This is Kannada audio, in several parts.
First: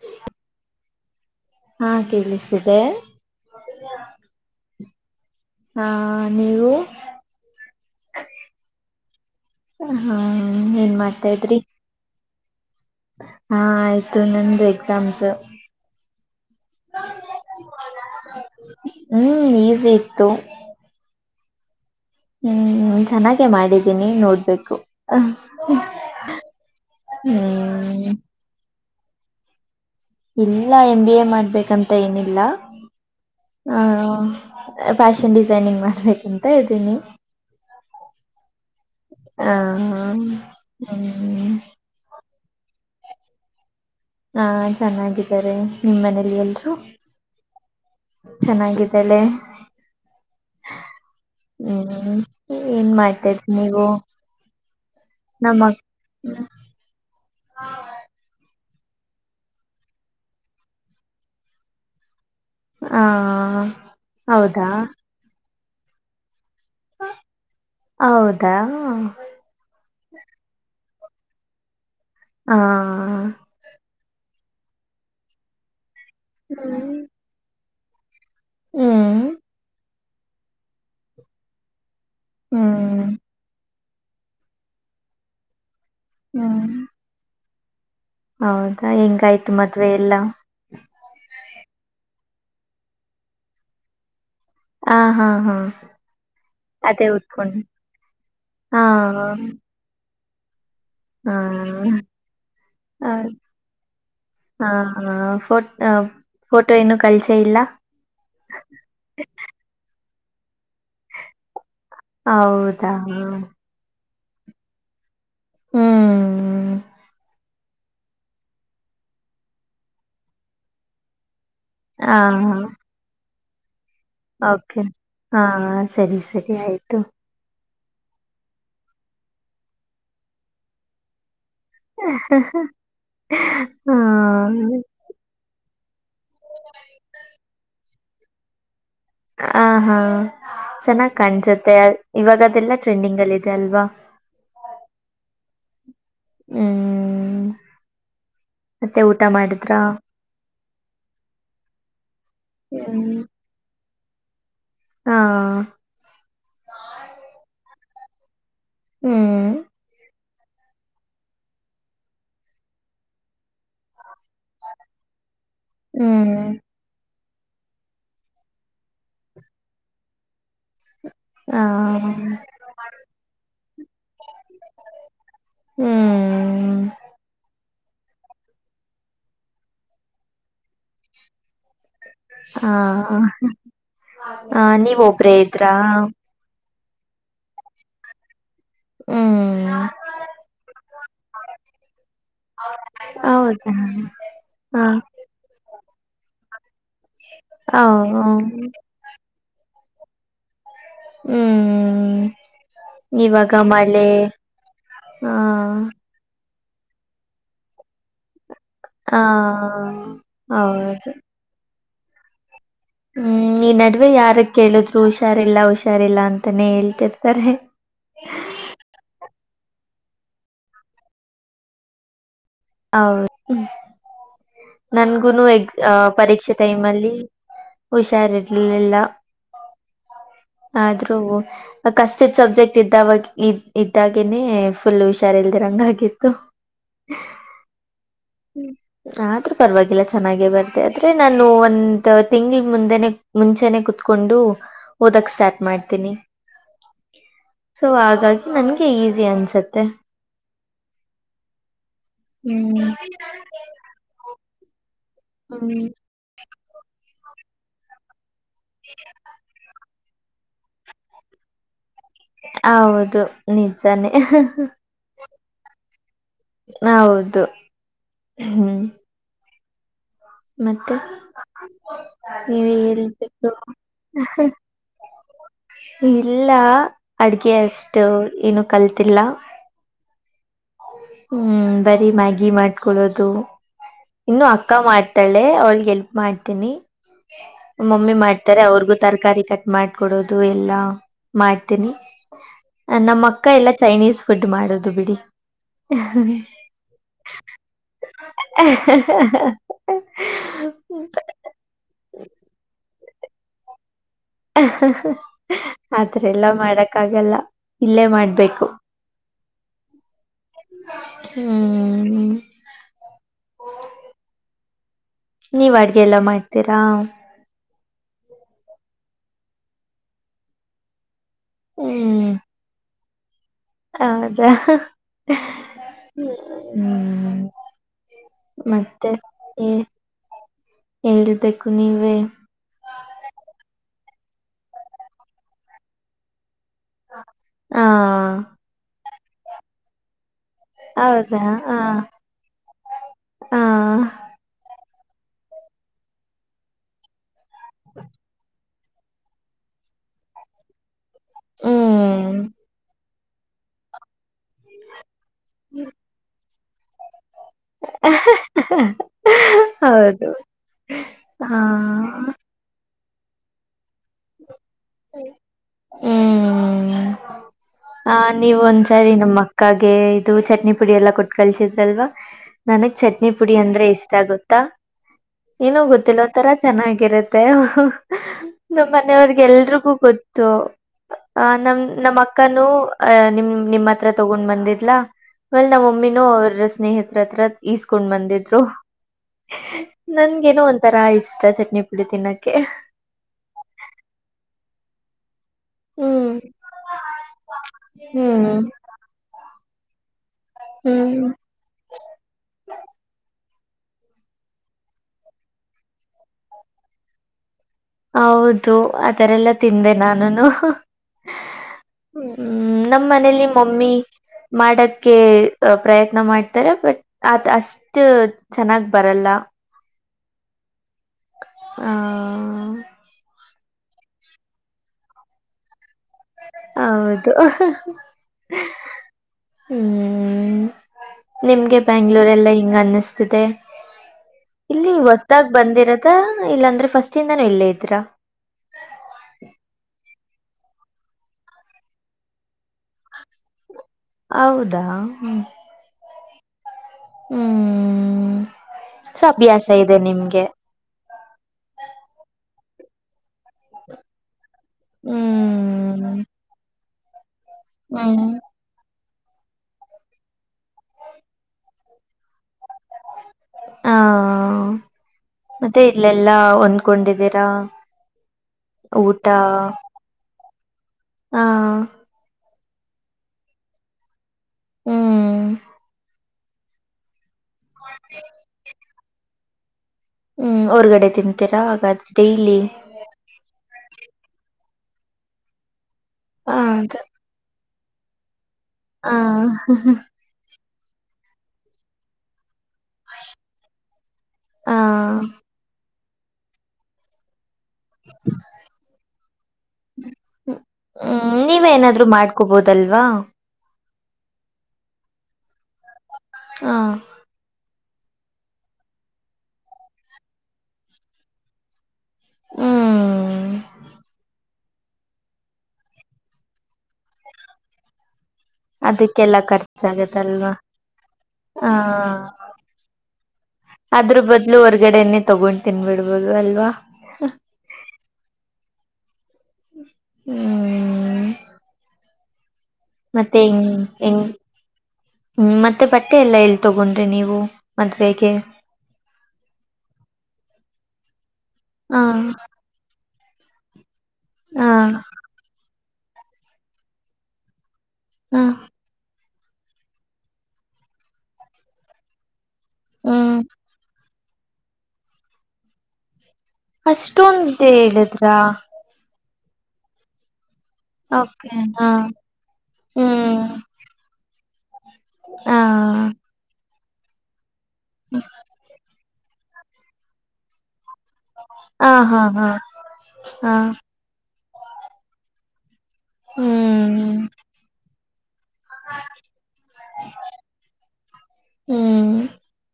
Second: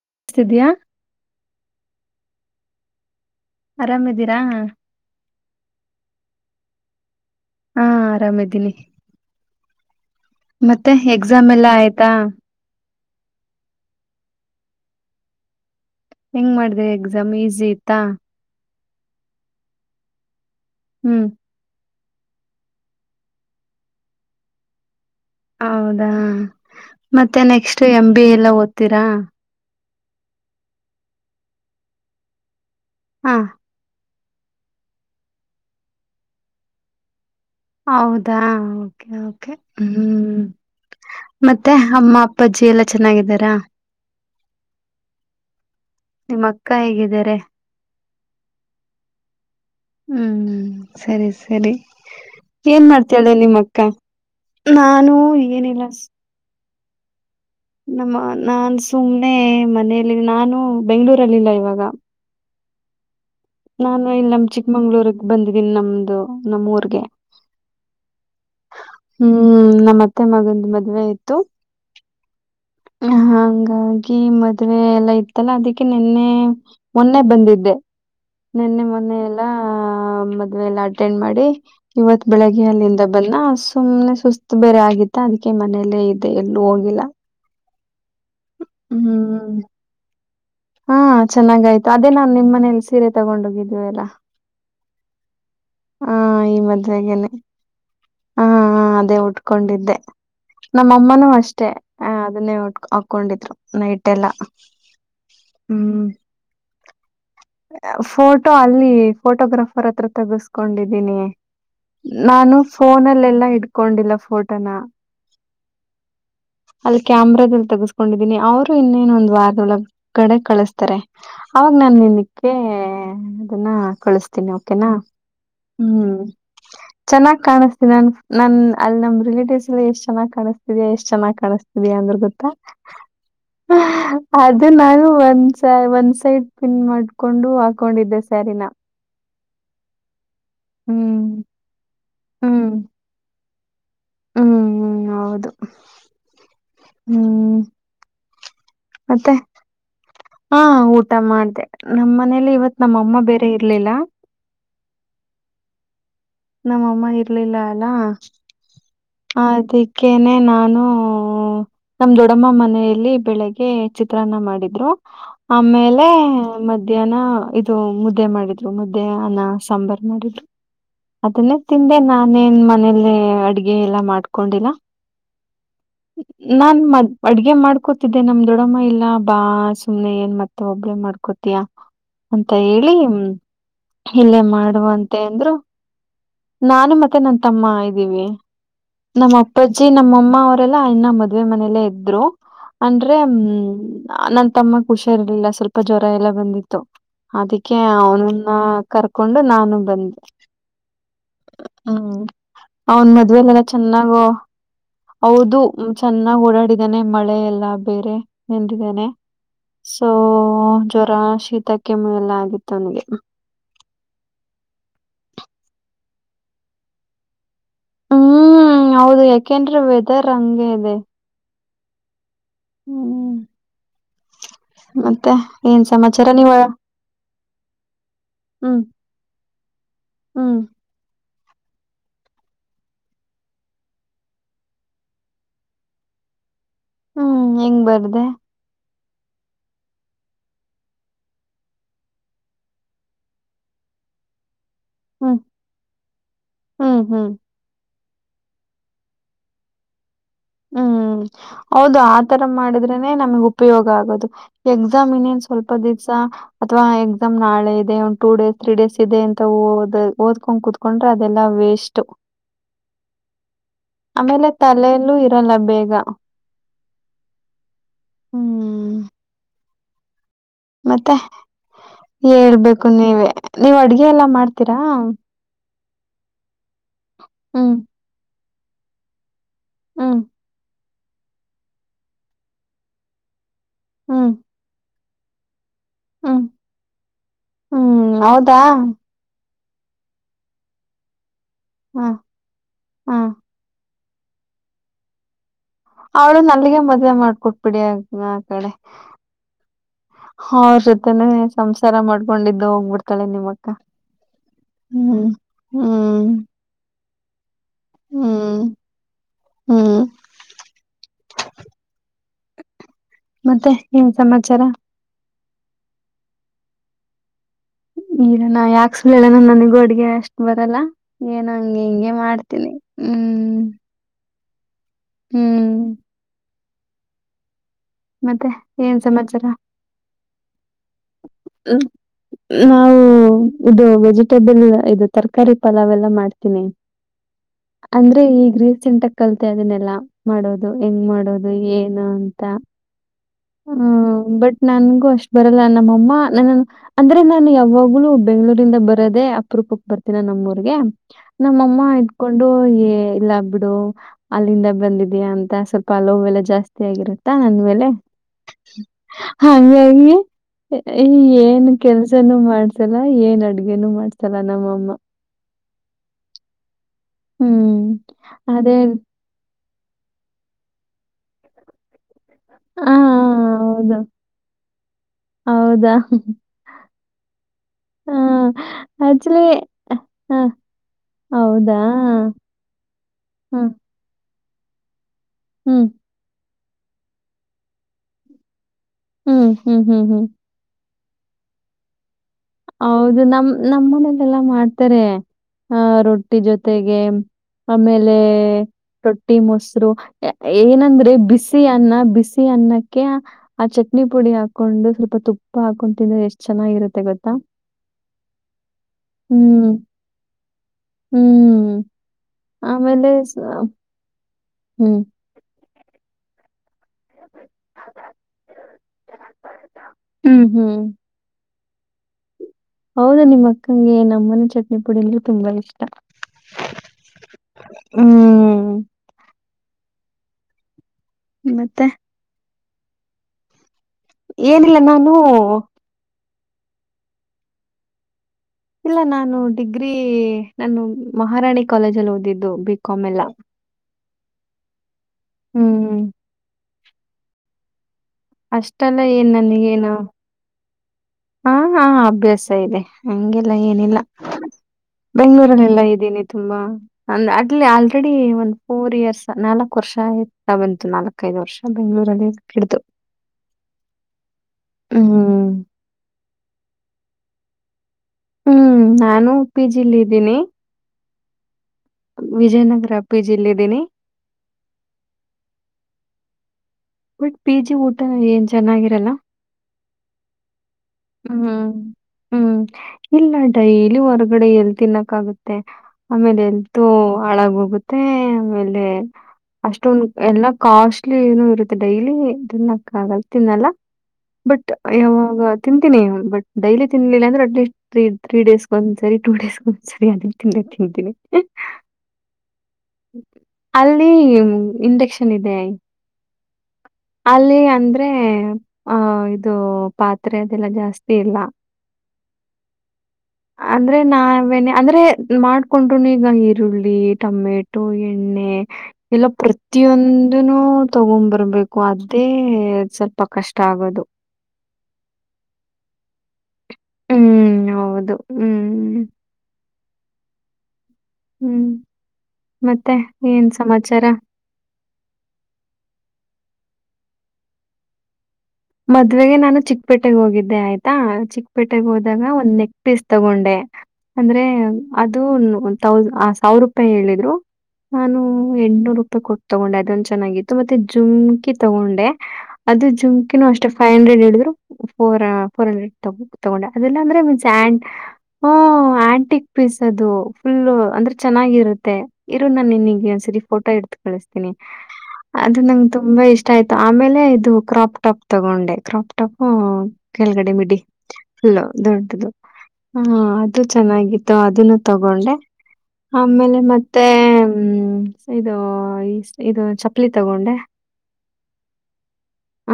[unintelligible] ಹಾ ಕೇಳಿಸಿದೆ ಆರಾಮ್ ಇದ್ದೀರಾ ಹಾ ನೀವು ಹಾ ಆರಾಮಿದ್ದೀನಿ ಹ ಮತ್ತೆ ಏನ್ ಮಾಡ್ತಾ ಎಕ್ಸಾಮ್ ಇದ್ರಿ ಎಲ್ಲಾ ಆಯ್ತಾ? ಹಾ ಆಯ್ತು ನಂದು ಎಕ್ಸಾಮ್ಸ್? ಹೆಂಗ್ ಮಾಡಿದೆ ಎಕ್ಸಾಮ್ ಈಸಿ ಯಿತಾ? ಹ್ಮ್ ಈಸಿ ಇತ್ತು! ಹ್ಮ್ ಹ್ಮ್ ಚೆನ್ನಾಗೆ ಮಾಡಿದ್ದೀನಿ ನೋಡ್ಬೇಕು. ಹೌದಾ ಮತ್ತೆ ನೆಕ್ಸ್ಟ್ ಹ್ಮ್ ಎಮ್ ಬಿ ಎ ಎಲ್ಲಾ ಓದ್ತೀರಾ? ಇಲ್ಲ ಎಮ್ ಬಿ ಎ ಮಾಡ್ಬೇಕಂತ ಏನಿಲ್ಲ ಹ ಹ ಫ್ಯಾಷನ್ ಡಿಸೈನಿಂಗ್ ಮಾಡ್ಬೇಕಂತ ಇದ್ದೀನಿ! ಹೌದಾ ಓಕೆ ಓಕೆ ಹ್ಮ್ ಮತ್ತೆ ಅಮ್ಮ? ಅಜ್ಜಿ ಎಲ್ಲಾ ಚೆನ್ನಾಗಿದ್ದಾರಾ? ಹಾ ಚೆನ್ನಾಗಿದ್ದಾರೆ ನಿಮ್ಮ ಮನೇಲಿ ಎಲ್ರು? ಅಕ್ಕ ಹೇಗಿದ್ದಾರೆ ಚೆನ್ನಾಗಿದ್ದಾಳೆ ಹ್ಮ್ ಸರಿ ಸರಿ ಹ್ಮ್ ಏನ್ ಮಾಡ್ತಿದಾಳೆ ಮಾಡ್ತಾರಿ ನಿಮ್ಮ ಅಕ್ಕ ನೀವು ನಾನು ನಮ್ಮ ಏನಿಲ್ಲ ಸುಮ್ ನಮ್ಮ ನಾನ್ ಸುಮ್ನೆ ಮನೆಯಲ್ಲಿ ನಾನು ಬೆಂಗಳೂರಲ್ಲಿಲ್ಲ ಇವಾಗ ಹಾ ನಾನು ಇಲ್ಲಿ ನಮ್ ಚಿಕ್ಕಮಂಗ್ಳೂರ್ಗ್ ಬಂದಿದ್ದೀನಿ ನಮ್ದು ನಮ್ಮೂರ್ಗೆ ಹೌದಾ ಹ್ಮ್ ನಮ್ಮತ್ತೆ ಮಗನ ಮಧುವೆ [unintelligible] ಇತ್ತು ಆ ಹಂಗಾಗಿ ಮದ್ವೆ ಎಲ್ಲಾ ಇತ್ತಲ್ಲ ಅದಕ್ಕೆ ನಿನ್ನೆ ಹ್ಮ್ ಮೊನ್ನೆ ಬಂದಿದ್ದೆ ನಿನ್ನೆ ಮೊನ್ನೆ ಹ್ಮ್ ಎಲ್ಲ ಮದ್ವೆಲ್ಲ ಅಟೆಂಡ್ ಮಾಡಿ ಇವತ್ ಬೆಳಗ್ಗೆಯಲ್ಲಿಂದ ಹ್ಮ್ ಬಂದ ಸುಮ್ನೆ ಸುಸ್ತು ಬೇರೆ ಆಗತ್ತಾ ಅದಕ್ಕೆ ಮನ ಇಲ್ಲೇ ಇದೆ ಎಲ್ಲೂ ಹ್ಮ್ ಹೋಗಿಲ್ಲ ಹೌದಾ ಹೆಂಗಾಯ್ತು ಹ್ಮ್ ಮದ್ವೆ ಎಲ್ಲಾ ಹಾ ಚೆನ್ನಾಗಾಯ್ತು ಅದೇ ನಾನ್ ನಿಮ್ಮ ಮನೇಲಿ ಸೀರೆ ತಗೊಂಡೋಗಿದ್ವಿ ಎಲ್ಲ ಹಾ ಹಾ ಹಾ ಅದೇ ಉಟ ಹಾ ಅದೇ ಉಟ್ಕೊಂಡಿದ್ದೆ ನಮ್ಮಮ್ಮನೂ ಹಾ ಅಷ್ಟೇ ಅದನ್ನೇ ಹಾಕೊಂಡಿದ್ರು ನೈಟ್ ಎಲ್ಲಾ ಹಾ ಹಾ ಫೋಟೋ ಇನ್ನು ಕಳಸೆ ಫೋಟೋ ಅಲ್ಲಿ ಫೋಟೋಗ್ರಾಫರ್ ಹತ್ರ ತಗಸ್ ಕೊಂಡಿದ್ದೀನಿ ನಾನು ಹೌದಾ ಫೋನಲ್ಲೆಲ್ಲಾ ಇಡ್ಕೊಂಡಿಲ್ಲ ಫೋಟೋನ ಹ್ಮ್ ಅಲ್ಲಿ ಕ್ಯಾಮ್ರ ತಗಸಕೊಡಿದ್ದೀನಿ ಅವ್ರು ಇನ್ನೇನು ಒಂದ್ ವಾರದೊಳಗಡೆ ಕಳಿಸ್ತಾರೆ ಅವಾಗ ನಾನ್ ಹ ನಿ ಕ್ಕ ಅದನ್ನ ಕಳಿಸತೀನಿ ಓಕೆ ಕೆನಾ ಹಾ ಹ್ಮ್ ಸರಿ ಸರಿ ಆಯ್ತು ಚೆನ್ನಾಗಿ ಕಾಣ ನನ್ ನನ್ ಅಲ್ಲಿ ನಮ್ಮ ರಿಟಿವ್ಸ್ ಎಷ್ಟ ಚನ್ನ ಕಾಣಿಸ್ತಿದೀಷ್ಟ ಚನ್ನಾಗಿ ಕಾಣಿಸ್ತ ಇಂದ್ರೆ ಗೊತ್ತಾ ಅದ ಹಾ ನಾನು ಒಂದ್ ಸ ಒಂದ್ ಸೈಡ್ ಪಿನ್ ಮಾಡ ಹಾಕೊಂಡಿದ್ದೆ ಸ್ಯಾರಿನ ಹ ಹಾ ಚೆನ್ನಾಗ್ ಹ್ಮ್ ಕಾಣ್ಸುತ್ತೆ ಹ್ಮ್ ಇವಾಗದೆಲ್ಲಾ ಟ್ರೆಂಡಿಂಗ್ ಅಲ್ಲ ಇದೆ ಅಲ್ವಾ ಹ್ಮ್ ಹ್ಮ ಹೌದು ಹ್ಮ್ ಮತ್ತೆ ಊಟ ಮಾಡಿದ್ರಾ ಹಾ ಊಟ ಮಾಡ್ದೆ ನಮ್ಮ್ ಮನೇಲಿ ಇವತ್ ನಮ್ಮ ಅಮ್ಮ ಹ್ಮ್ ಬೇರೆ ಇರ್ಲಿಲ್ಲ ಹಾ ನಮ್ಮಮ್ಮ ಇರ್ಲಿಲ್ಲ ಅಲ ಹ್ಮ್ ಅದಕ್ಕೇನೆ ನಾನು ನಮ ದೊಡಮ್ಮ ಮನೆಯಲ್ಲಿ ಬೆಳಿಗ್ಗೆ ಚಿತ್ರಾನ್ನ ಮಾಡಿದ್ರು ಆಮೇಲೆ ಹ್ಮ್ ಮಧ್ಯಾಹ್ನ ಇದು ಮುದ್ದೆ ಮಾಡಿದ್ರು ಮುದ್ದೆ ಅನ ಸಾಂಬಾರ್ ಮಾಡಿದ್ರು ಅದನ್ನೇ ಹಾ ತಿಂದೆ ನಾನೇನ್ ಮನೇಲ್ಲ ಅಡ್ಗೆ ಎಲ್ಲಾ ಮಾಡ್ಕೊಂಡಿಲ್ಲ ನಾನ್ ಹ್ಮ್ ಮ್ ಅಡ್ಗೆ ಮಾಡ್ ಕೋತಿದ್ದೆ ನಮ್ ದೊಡಮ್ಮ ಇಲ್ಲ ಬಾ ಸುಮ್ನೆ ಏನ್ ಮತ್ತೆ ಒಬ್ಬಳೆ ಮಾಡ್ಕೋತಯಾ ಅಂತ ಹಾ ಹೇಳಿಮ ಇಲ್ಲೇ ಆ ನೀವ್ ಮಾಡುವಂತೆ ಒಬ್ರೇ ಅಂದ್ರು ಇದ್ರಾ ನಾನು ಮತ್ತೆ ನನ್ ತಮ್ಮ ಇದ್ದೀವಿ ನಮ್ಮ ಹ್ಮ್ ಅಪ್ಪಜ್ಜಿ ನಮ್ಮಮ್ಮ ಅವರೆಲ್ಲಾ ಇನ್ನ ಮದ್ವೆ ಮನೆಯಲ್ಲೇ ಇದ್ರು ಅಂದ್ರೆ ಹ್ಮ್ ಹೌದಾ ನನ್ ತಮ್ಮ ಹಾ ಹುಷಾರರ್ಲಿಲ್ಲ ಸ್ವಲ್ಪ ಅಪ್ಪ ಜ್ವರ ಎಲ್ಲ ಬಂದಿತ್ತು ಅದಕ್ಕೆ ಹ ಅವನನ್ನ ಕರ್ಕೊಂಡು ನಾನು ಬಂದೆ ಹ್ಮ್ ಹ್ಮ್ ಅವನ್ ಇವಾಗ ಮದ್ವೆಲ್ಲಲ್ಲ ಮಳೆ ಚೆನ್ನಾಗು ಹಾ ಹೌದು ಚೆನ್ನಾಗ್ ಓಡಾಡಿದ್ದಾನನೆ ಮಳೆ ಎಲ್ಲ ಬೇರೆ ಎಂದಿದ್ದನನೆ ಹಾ ಸೊ ಹೌದು ಜ್ವರ ಶೀತ ಕೆಮ್ಮ ಎಲ್ಲ ಆಗಿತ್ತು ಅವನಿಗೆ ಹ್ಮ್ ಈ ನಡುವೆ ಯಾರಕ್ ಕೇಳಿದ್ರು ಹುಷಾರಿಲ್ಲ ಹುಷಾರಿಲ್ಲಾ ಅಂತಾನೇ ಹೇಳ್ತಿರ್ತಾರೆ ಯಾಕೇನ್ ವೆದರ್ ಹಂಗ ಇದೆ ಹ್ಮ್ ಹೌದು ಮತ್ತೆ ನನ್ಗುನು ಎ ಏನ್ ಸಮಾಚಾರ ನೀವ ಪರೀಕ್ಷೆ ಟೈಮ್ ಅಲ್ಲಿ ಹುಷಾರಟ್ಟಿಲ್ಲ ಹ್ಮ್ ಎಲ್ಲ ಹ್ಮ್ ಆದ್ರೂ ಕಷ್ಟತ್ ಸಬ್ಜೆಕ್ಟ್ ಇದ್ದಾಗ ಇದ ಇದ್ದಾಗನನೆ ಫುಲ್ ಹುಷಾರಲ್ದಿರಂಗಗಿತ್ತು ಹ್ಮ್ ಹೆಂಗ್ ಬಾರದೇ ಹ್ಮ್ ಆದ್ರೂ ಪರವಾಗಿಲ್ಲ ಚೆನ್ನಾಗೆ ಬಾರದೇ ಆದ್ರೆ ನಾನು ಒಂದ ತಿಂಗಳ ಮುಂದೆನೆ ಮುಂಚೆನೆ ಕುೂತ್ಕೊಂಡ ಕೊಂಡು ಹ್ಮ್ ಓದಕ್ ಸ್ಟಾರ್ಟ್ ಮಾಡ್ತೀನಿ ಹ್ಮ್ ಹ್ಮ್ ಸೊ ಹಾಗಾಗಿ ನನ್ಗೆ ಈಸಿ ಅನ್ಸತ್ತೆ ಹ್ಮ್ ಹೌದು ಆತರ ಹ್ಮ್ ಮಾಡಿದ್ರನೆ ನಮಗ್ ಉಪಯೋಗ ಆಗೋದು ಎ ಎಸಾಮ್ ಇನ್ನೇನ್ ಸ್ವಲ್ಪ ಹ್ಮ್ ದಿವಸ ಅಥವಾ ಎಕ್ಸಾಮ್ ನಾಳೆ ಇದೆ ಉಂಟಾ ಟೂ ಡೇಸ್ ತ್ರೀ ಡೇಸ್ ಇದೆ ಅಂತ ಓದ್ಕೊಂಡ್ ಕುೂತ್ಕೊಂಡ್ರೆ ಅದೆಲ್ಲ ವೇಸ್ಟ್ ಹೌದು ನಿಜಾನೇ ಆಮೇಲೆ ತಲೆಯಲ್ಲೂ ಇರಲ್ಲ ಬೇಗ ಹೌದು ಹ್ಮ್ ಮತ್ತೆ ನೀವೇ ಹೇಳ್ಬೇಕು ನೀವ ಹೇಳ್ಬೇಕು ನೀವ್ ಅಡ್ಗೆ ಎಲ್ಲಾ ಮಾಡ್ತೀರಾ. ಇಲ್ಲ ಅಡ್ಗೆ ಹ್ಮ್ ಅಷ್ಟು ಏನು ಕಲ್ತಿಲ್ಲ. ಹ್ಮ ಹೂ ಬರೀ ಮ್ಯಾಗಿ ಮಾಡ್ಕೊಳೋದು ಹ್ಮ್ ಇನ್ನು ಅಕ್ಕ ಮಾಡ್ತಾಳೆ ಅವಳಿಗೆ [unintelligible] ಹೆಲ್ಪ್ ಹ್ಮ್ ಮಾಡ್ತೀನಿ ಹ್ಮ್ ಮಮ್ಮಿ ಹೌದಾ ಮಾಡ್ತಾರೆ ಅವ್ರಿಗೂ ತರಕಾರಿ ಕಟ್ಟ [unintelligible] ಮಾಡ್ಕೊಡೋದು ಎಲ್ಲಾ ಮಾಡ್ತೀನಿ ಹ ಹ ನಮ್ಮ ಅಕ್ಕ ಎಲ್ಲಾ ಚೈನೀಸ್ [unintelligible] ಫುಡ್ ಮಾಡೋದು ಬಿಡಿ. [inaudible] ಅವಳು ನಲ್ಲಿಗೆ ಮದ್ವೆ ಮಾಡ್ಕೊಟ್ಟುಬಿಡಿ ಯಾಕ ಕಡೆ. [unintelligible] ಹೌರ ಜೊತಿನ ಸಂಸಾರ ಮಾಡ್ಕೊಂಡಿದ್ದು ಹೋಗ್ಬಿಡ್ತಾಳೆ ನಿಮ್ಮ ಅಕ್ಕಾ? [unintelligible] ಆತರ ಹ್ಮ್ ಎಲ್ಲಾ ಮಾಡಕ ಆಗಲ್ಲ ಇಲ್ಲೇ ಮಾಡ್ಬೇಕು. [unintelligible] ಹು [unintelligible] ಹು [unintelligible] ಮತ್ತೆ ಏನ್ ಸಮಾಚಾರ ನೀವ್ ಅಡಗೆ ಎಲ್ಲಾ ಮಾಡ್ತೀರಾ? [unintelligible] ಈಗ ನಾ ಯಾಕ್ ಸುಳ್ಳೇಳನ ನನಗೂ ಅಡಿಗೆ ಅಷ್ಟು ಬರಲ್ಲ ಏ ನಾ ಹಂಗ ಹಿಂಗಗೆ ಹ್ಮ್ ಮಾಡ್ತೀನಿ ಹ್ಮ್ ಹೌದಾ ಹ್ಮ್ ಹ್ಮ್ ಮತ್ತೆ ಏನ್ ಮತ್ತೆ ಸಮಾಚಾರ? [unintelligible] ಏ ಹೇಳ್ಬೇಕು ಹು ನೀವೇ ನೀವು. [unintelligible] ಇದು ವೆಜಿಟೇಬಲ್ ಇದು ತರಕಾರಿ ಪಲಾವ್ ಎಲ್ಲ ಮಾಡ್ತೀನಿ. ಹಾ [unintelligible] ಅಂದ್ರೆ ಈ ಗ್ರೀಸ್ ಇಂದ ಕಳಿತಾ ಇದ್ದೀನಲ್ಲಾ? [unintelligible] ಮಾಡೋದು ಹೆಂಗ್ ಹೌದಾ ಮಾಡೋದು ಹ ಏನು ಅಂತ ಹಾ ಹೂ ಬಟ್ ನನ್ [unintelligible] ನನಗೂ ಅಷ್ಟ ಬಲ್ಲ ನಮ್ಮಮ್ಮ [unintelligible] ಹಾ ನಿನ್ ಅಂದ್ರೆ ನಾನು ಯಾವಾಗ್ಲೂ ಬೆಂಗಳೂರಿಂದ ಬರೋದೇ ಅಪರೂಪಕ್ ಬರ್ತೀನ ನಮ್ಮೂರ್ಗೆ, [unintelligible] ನಮ್ಮಮ್ಮ ಹ್ಮ್ ಇಟ್ಕೊಂಡು ಏ ಇಲ್ಲ ಬಿಡು, [unintelligible] ಅಲ್ಲಿಂದ ಬಂದಿದ್ಯಾ ಅಂತ ಸ್ವಲ್ಪ ಲವ್ ಎಲ್ಲಾ ಜಾಸ್ತಿ ಆಗಿರ [unintelligible] ತ್ತ ನನ್ ಮೇಲೆ ಹಾಂಗ್ ಹ್ಯಾಂಗೆ, ಹೌದು [unintelligible] ಇಲ್ ಹಾ ಏನ್ ಕೆಲಸನ್ನು ಮಾಡತ್ತಿಲ್ಲ ಏನ್ ಅಡಗೆನು ಮಾಡತ್ತಿಲ್ಲ ನಮ್ಮ ಅಮ್ಮ, [unintelligible] ಹು ಹ್ಮ್ ಆ ನೀವ ಅದೇ ಒಂದ್ಸರಿ ನಮ್ಮ ಅ [inaudible] [unintelligible] ಕ್ಕಾಗೆ ಇದು ಚಟ್ನಿ ಪುಡಿ ಎಲ್ಲ ಕೊಟ್ಟು ಕಲ್ಸಿದ್ರಲ್ವಾ? [unintelligible] ಹ ನನಗ್ ಚಟ್ನಿ ಪುಡಿ ಅಂದ್ರೆ ಹೌದು ಇಷ್ಟ ಆಗುತ್ತಾ? [unintelligible] ಏನೂ ಹೌದಾ ಗೊತ್ತಿಲ್ಲ ಒಂತರಾ ಚೆನ್ನಾಗಿರತ್ತೆ ನಮ್ಮ ಹ ಆಕ್ಚುಲಿ ನಮ್ಮನೆಯವರೆಲ್ಲರಿಗೂ ಗೊ [unintelligible] ಹ ತ್ತು ಆ ಹೌದಾ ನಮ್ [unintelligible] ನಮ್ಮ ಅಕ್ಕನು ಅ ನಿಮ್ ಹ್ಮ್ ನಿಮ್ಮ ಹತ್ರ ತಗೊಂಡ್ ಬಂದಿದ್ಲಾ ಹೋಳ್ಳಿ ನಮ್ಮ ಹ್ಮ್ ಮಮ್ಮಿ ನೂ ಅವ್ರ [unintelligible] ಸ್ನೇಹತ್ರರ ಹತ್ರ ಈಸ್ಕೊಂಡ್ ಬಂದಿದ್ರು ಹ್ಮ್ ಹ್ಮ್ ಹ್ಮ್ ಹ್ಮ್ ನನಗ ಏನೋ ಒ [unintelligible] ಒಂತರ ಇಷ್ಟ ಚಟ್ನಿ ಪುಡಿ ತಿನ್ನಕ್ಕ [unintelligible] ಹೌದು ನಮ್ಮ ನಮ್ಮನೇಲೆಲ್ಲಾ ಮಾಡ್ತಾರೆ? [unintelligible] ಆಹ ಹ್ಮ್ ರೊಟ್ಟಿ ಜೊತೆಗೆ ಆಮೇಲೆ ಹ್ಮ್ ರೊಟ್ಟಿ ಮೊಸರು, [unintelligible] ಏನಂದ್ರೆ ಹ್ಮ್ ಬಿಸಿ ಅನ್ನ ಬಿಸಿ ಅನ್ನಕ್ಕೆ. [unintelligible] ಆ ಚಟ್ನಿ ಪುಡಿ ಹಾಕೊಂಡು ಸ್ವಲ್ಪ ತುಪ್ಪ ಹಾಕೊಂಡು ತಿಂದ್ರೆ ಎಷ್ಟ್ ಚೆನ್ನಾಗಿರುತ್ತೆ ಗೊತ್ತಾ? [unintelligible] ಹೌದು ಅದರಲ್ಲೇ ಹ್ಮ್ ತಿಂದೆ ನಾನುನು, [unintelligible] ಹ್ಮ್ ಹು ನಮ್ಮ ಆಮೇಲೆ ಮನೇಲಿ ಸ- ಮಮ್ಮಿ, [unintelligible] ಹ್ಮ್ ಮಾಡಕ್ಕೆ ಪ್ರಯತ್ನ ಮಾಡ [unintelligible] ಡ್ತಾರೆ ಬಟ್ ಆತ್ ಅಷ್ಟು ಚೆನ್ನಾಗ್ ಬರಲ್ಲ? [unintelligible] ಹು ಹು [unintelligible] ಆ [unintelligible] ಯಾಕಂದ್ರೆ ನಮ್ಮ ಮನೆ ಚಟ್ನಿ ಪುಡಿ ಅಂದರೆ ತುಂಬಾ ಇಷ್ಟ. [unintelligible] ಹೌದು [inaudible] ಹು ಹ್ಮ್ [unintelligible] ನಿಮಗೆ ಮತ್ತೆ ಬ್ಯಾಂಗ್ಳೂರೆಲ್ಲಾ ಹಿಂಗ ಅನ್ನಿಸ್ತದೆ. [inaudible] [unintelligible] [inaudible] ಏನಿಲ್ಲ ಇಲ್ಲಿ ನಾನು ಹೊಸದಾಗಿ ಬಂದಿರದ ಇಲ್ಲಾಂದ್ರೆ ಫಸ್ಟ್ ಇಂದನ ಇಲ್ಲೇ ಇದರಾ? [unintelligible] ಇಲ್ಲ ನಾನು ಡಿಗ್ರಿ [unintelligible] ನಾನು ಮಹಾರಾಣಿ ಕಾಲೇಜ ಅಲ್ಲಿ ಓದಿದ್ದು ಬಿ ಕಾಮ್ ಎಲ್ಲಾ, [unintelligible] ಹೌದಾ? [unintelligible] ಹು [unintelligible] ಹು ಅಷ್ಟೆಲ್ಲ ಸೊ ಏನ್ ಅಭ್ಯಾಸ ನನಗೇನು ಇದೆ ನಿಮಗೆ. [unintelligible] ಹಾ ಹಾ ಅಭ್ಯಾಸ ಇದೆ ಹಗೆಲ್ಲ ಏನಿಲ್ಲ? [unintelligible] ಬೆಂಗ್ಳೂರಲ್ಲೆಲ್ಲಾ ಹ್ಮ್ ಇದ್ದೀನಿ ತುಂಬಾ ಅಂದ ಅಗ್ಲೆ ಆಲ್ರೆಡಿ ಹ್ಮ್ ಒಂದ್ ಫೋರ್ ಇಯರ್ಸ್ ನಾಲ್ಕಕ್ ವರ್ಷ ಆಯ್ತ ಬಂತು ನಾಲ್ಕದ್ ವರ್ಷ ಬೆಂಗ್ಳೂರಲ್ಲಿ ಕೆಡ್ತು ಹ ಹ್ಮ್ ಎಲ್ಲಾ ಒಂದ್ಕೊಂಡಿದೀರಾ ಹ್ಮ್ ನಾನು ಪಿ ಜಿಲ್ ಇದ್ದೀನಿ ಹಾ ವಿಜಯನಗರ ಪಿ ಜಿಲ್ಲೆದೀನಿ ಹ್ಮ್ ಬಟ್ ಪಿ ಜಿ ಊಟ ಏನ್ ಚೆನ್ನಾಗಿರಲ್ಲ? [unintelligible] ಹ್ಮ್ ಹೊರ್ಗಡೆ ತಿಂತೀರಾ ಹ್ಮ್ ಹಾಗಾದ್ರೆ ಹ್ಮ್ ಡೈಲಿ ಇಲ್ಲ ಡೈಲಿ ವರ್ಗ ಹೊಗಡೆ ಎಲ್ ತಿನ್ನಕ ಆಗುತ್ತೆ ಆಮೇಲೆ ಎಲ್ತು ಹೌದು ಹಳಗ್ ಹೋಗುತ್ತೆ ಆಮೇಲ್ ಹ ಅಷ್ಟೊಂದ ಎಲ್ಲ ಕಾಸ್ಟ್ಲಿ ಇರುತ್ತ ಡೈಲಿ ತಿನ್ನಕಾಗಲ್ಲ ತಿನ್ನಲ್ಲ ಬಟ್ ಹ ಯಾವಾಗ ತಿ ತಿನಿ ಬಟ್ ಡೈಲಿ ತಿನ್ಲಿಲ್ಲ ಅಂದ್ರೆ ಅಟ್ಲೀಸ್ಟ್ ತ್ರೀ ಡೇಸ್ಗೆ ಒಂದ್ಸರಿ ಟೂ ಡೇಸ್ಗೆ ಒಂದ್ಸರಿ ಅದೇ ತಿಂಡಿ ತಿಂತೀನಿ ದಲ್ವಾ ಅಲ್ಲಿ ಇಂಡಕ್ಷನ್ ಇದೆ ಹ ಅಲ್ಲಿ ಅಂದ್ರೆ ಹಾ ಇದು ಪಾತ್ರೆ ಅದೆಲ್ಲ ಜಾಸ್ತಿ ಇಲ್ಲ ಹ್ಮ್ ಅಂದ್ರೆ ನಾವೆನೆ ಅಂದ್ರೆ ಮಾಡ್ಕೊಂಡರು ಈಗ ಈರುಳ್ಳಿ ಟೊಮೆಟೊ ಎಣ ಎಣ್ಣೆ ಎಲ್ಲ ಅದಕ್ಕೆಲ್ಲ ಪ್ರತಿಯೊಂದೂ ತಗೊಂಡ್ ಹಾ ಬರ್ಬೇಕ್ ಆಗೋದು. ಅದ್ರ ಬದ್ಲು ಹೊರ್ಗಡನ್ನೇ ತಗೊಂಡ್ ತಿನ್ಬಿಡ್ಬೋದು ಅಲ್ವಾ ಹ್ಮ್ ಹೌದು ಹ್ಮ್ ಹ್ಮ್ ಹ್ಮ್ ಮತ್ತೆ ಏನ್ ಯಂಗ್ ಸಮಾಚಾರ? ಹ್ಮ ಮತ್ತೆ ಬಟ್ಟೆ ಎಲ್ಲ ಯಲ್ ತಗೊಂಡ್ರಿ ನೀವು ಮದ್ವೆ ಗೇ ಮದ್ವೆೆಗೆ ನಾನು ಚಿಕ್ಕಪೇಟೆೆಗೆ ಹೋಗಿದ್ದೆ ಆಯ್ತಾ ಚಿಕ್ಪೇಟೆೆಗೆ ಹ ಹೋದಾಗ ಒಂದ್ ನೆಕ್ ಪೀಸ್ ತಗೊಂಡೆ ಅಂದ್ರೆ ಹ ಅದು ಒಂದ ತೌಸ್ ಆ ಸಾವಿರ್ ರೂಪಾಯಿ ಹೇಳಿದ್ರು ನಾನು ಹ ಎಂಟನೂರು ರೂಪಾಯಿ ಕೊಟ್ಟು ತಗೊಂಡೆ ಅದೊಂದು ಚೆನ್ನಾಗಿತ್ತು ಮತ್ತೆ ಜುಮ್ಕಿ ತಗೊಂಡೆ ಅದು ಹ್ಮ್ ಜುಮಕಿನ ಅಷ್ಟೇ ಫೈವ್ ಹಂಡ್ರೆಡ್ ಹೇಳಿದ್ರು ಫೋರ್ ಫೋರ್ ಹಂಡ್ರೆಡ್ ತಗೋದು ತಗೊಂಡ ಅದೆಲ್ಲ ಅಂದ್ರೆ ಮೀನ್ಸ್ ಅಷ್ಟೊಂದ ಆಂ ಹೇಳಿದ್ರಾ ಹ್ ಆಂಟಿಕ್ ಪೀಸ್ ಅದು ಫುಲ್ಲ ಅಂದ್ರೆ ಓಕೆ ಹಾ ಚೆನ್ನಾಗಿರುತ್ತೆ ಇರು ನಾನು ನಿನಗೆ ಒಂದ್ಸರಿ ಹ್ಮ್ ಫೋಟೋ ಇಡ್ತ ಕಳಿಸ್ತೀನಿ ಹ ಅದು ನಂಗೆ ತುಂಬಾ ಇಷ್ಟ ಆಯ್ತು ಆಮೇಲೆ ಇದು ಕ್ರಾಪ್ ಟಾಪ್ ತಗೊಂಡೆ ಕ್ರಾಪ್ಪ್ ಟಪು ಕೆಳಗಡೆ ಮಿಡಿ ಅಲ್ಲೋ ಹ ಹಾ ದೊಡ್ಡದು ಹಾ ಹ ಹಾ ಅದು ಚೆನ್ನಾಗಿತ್ತು ಅದನ್ನು ತಗೊಂಡೆ ಆಮೇಲೆ ಮತ್ತೆ ಹ್ಮ್ ಹ್ಮ ಇದು ಈ ಇದು ಚಪ್ಪಲಿ ತಗೊಂಡೆ ಹ್ಮ್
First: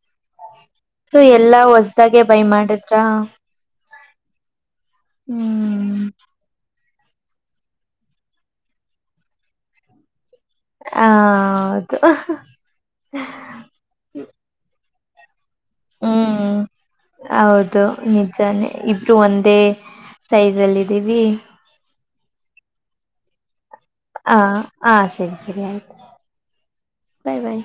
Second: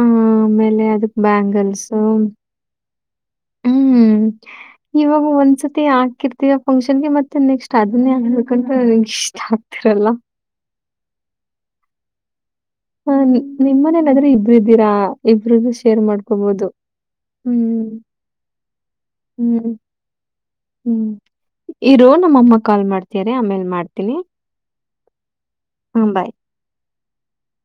ಆ, ಆಮೇಲೆ ಅದಕ್ ಸೊ ಎಲ್ಲಾ ಬ್ಯಾಂಗಲ್ಸು ಹೊಸ್ದಾಗೆ ಬೈ ಮಾಡಿದ್ರ ಹ್ಮ್ ಇವಾಗ ಒಂದು ಸತಿ ಹ್ಮ್ ಹಾಕಿರ್ತಯ ಫಂಕ್ಷನ್ಗೆ ಮತ್ತೆ ನೆಕ್ಸ್ಟ್ ಅದನ್ನೇ ಹಗ್ಬೇಕಂತು ನನ್ಗ್ ಇಷ್ಟ ಆಗ್ತಿರಲ್ಲ ಹಾ ಹೌದು ಹ ನಿಮ್ ಮನೇನಾದ್ರೆ ಇಬ್ರ್ ಇದ್ದೀರಾ ಇಬ್ರ್ ಶೇರ್ ಹ್ಮ್ ಮಾಡ್ಕಭಾವದು ಹೌದು ನಿಜಾನೆ ಇಬ್ರು ಒಂದೇ ಹ್ಮ್, ಸೈಜ್ ಅಲ್ಲಿ ಹ್ಮ್ ಇದೀವಿ ಇರೋ ನಮ್ಮಮ್ಮ ಕಾಲ್ ಮಾಡ್ತಾರೆ ಆಮೇಲ್ ಮಾಡ್ ಹಾ ಹಾ ಸರಿ ಸರಿ ಆಯ್ತು ಹಾ, ಬಾಯ್. ಬಾಯ್ ಬಾಯ್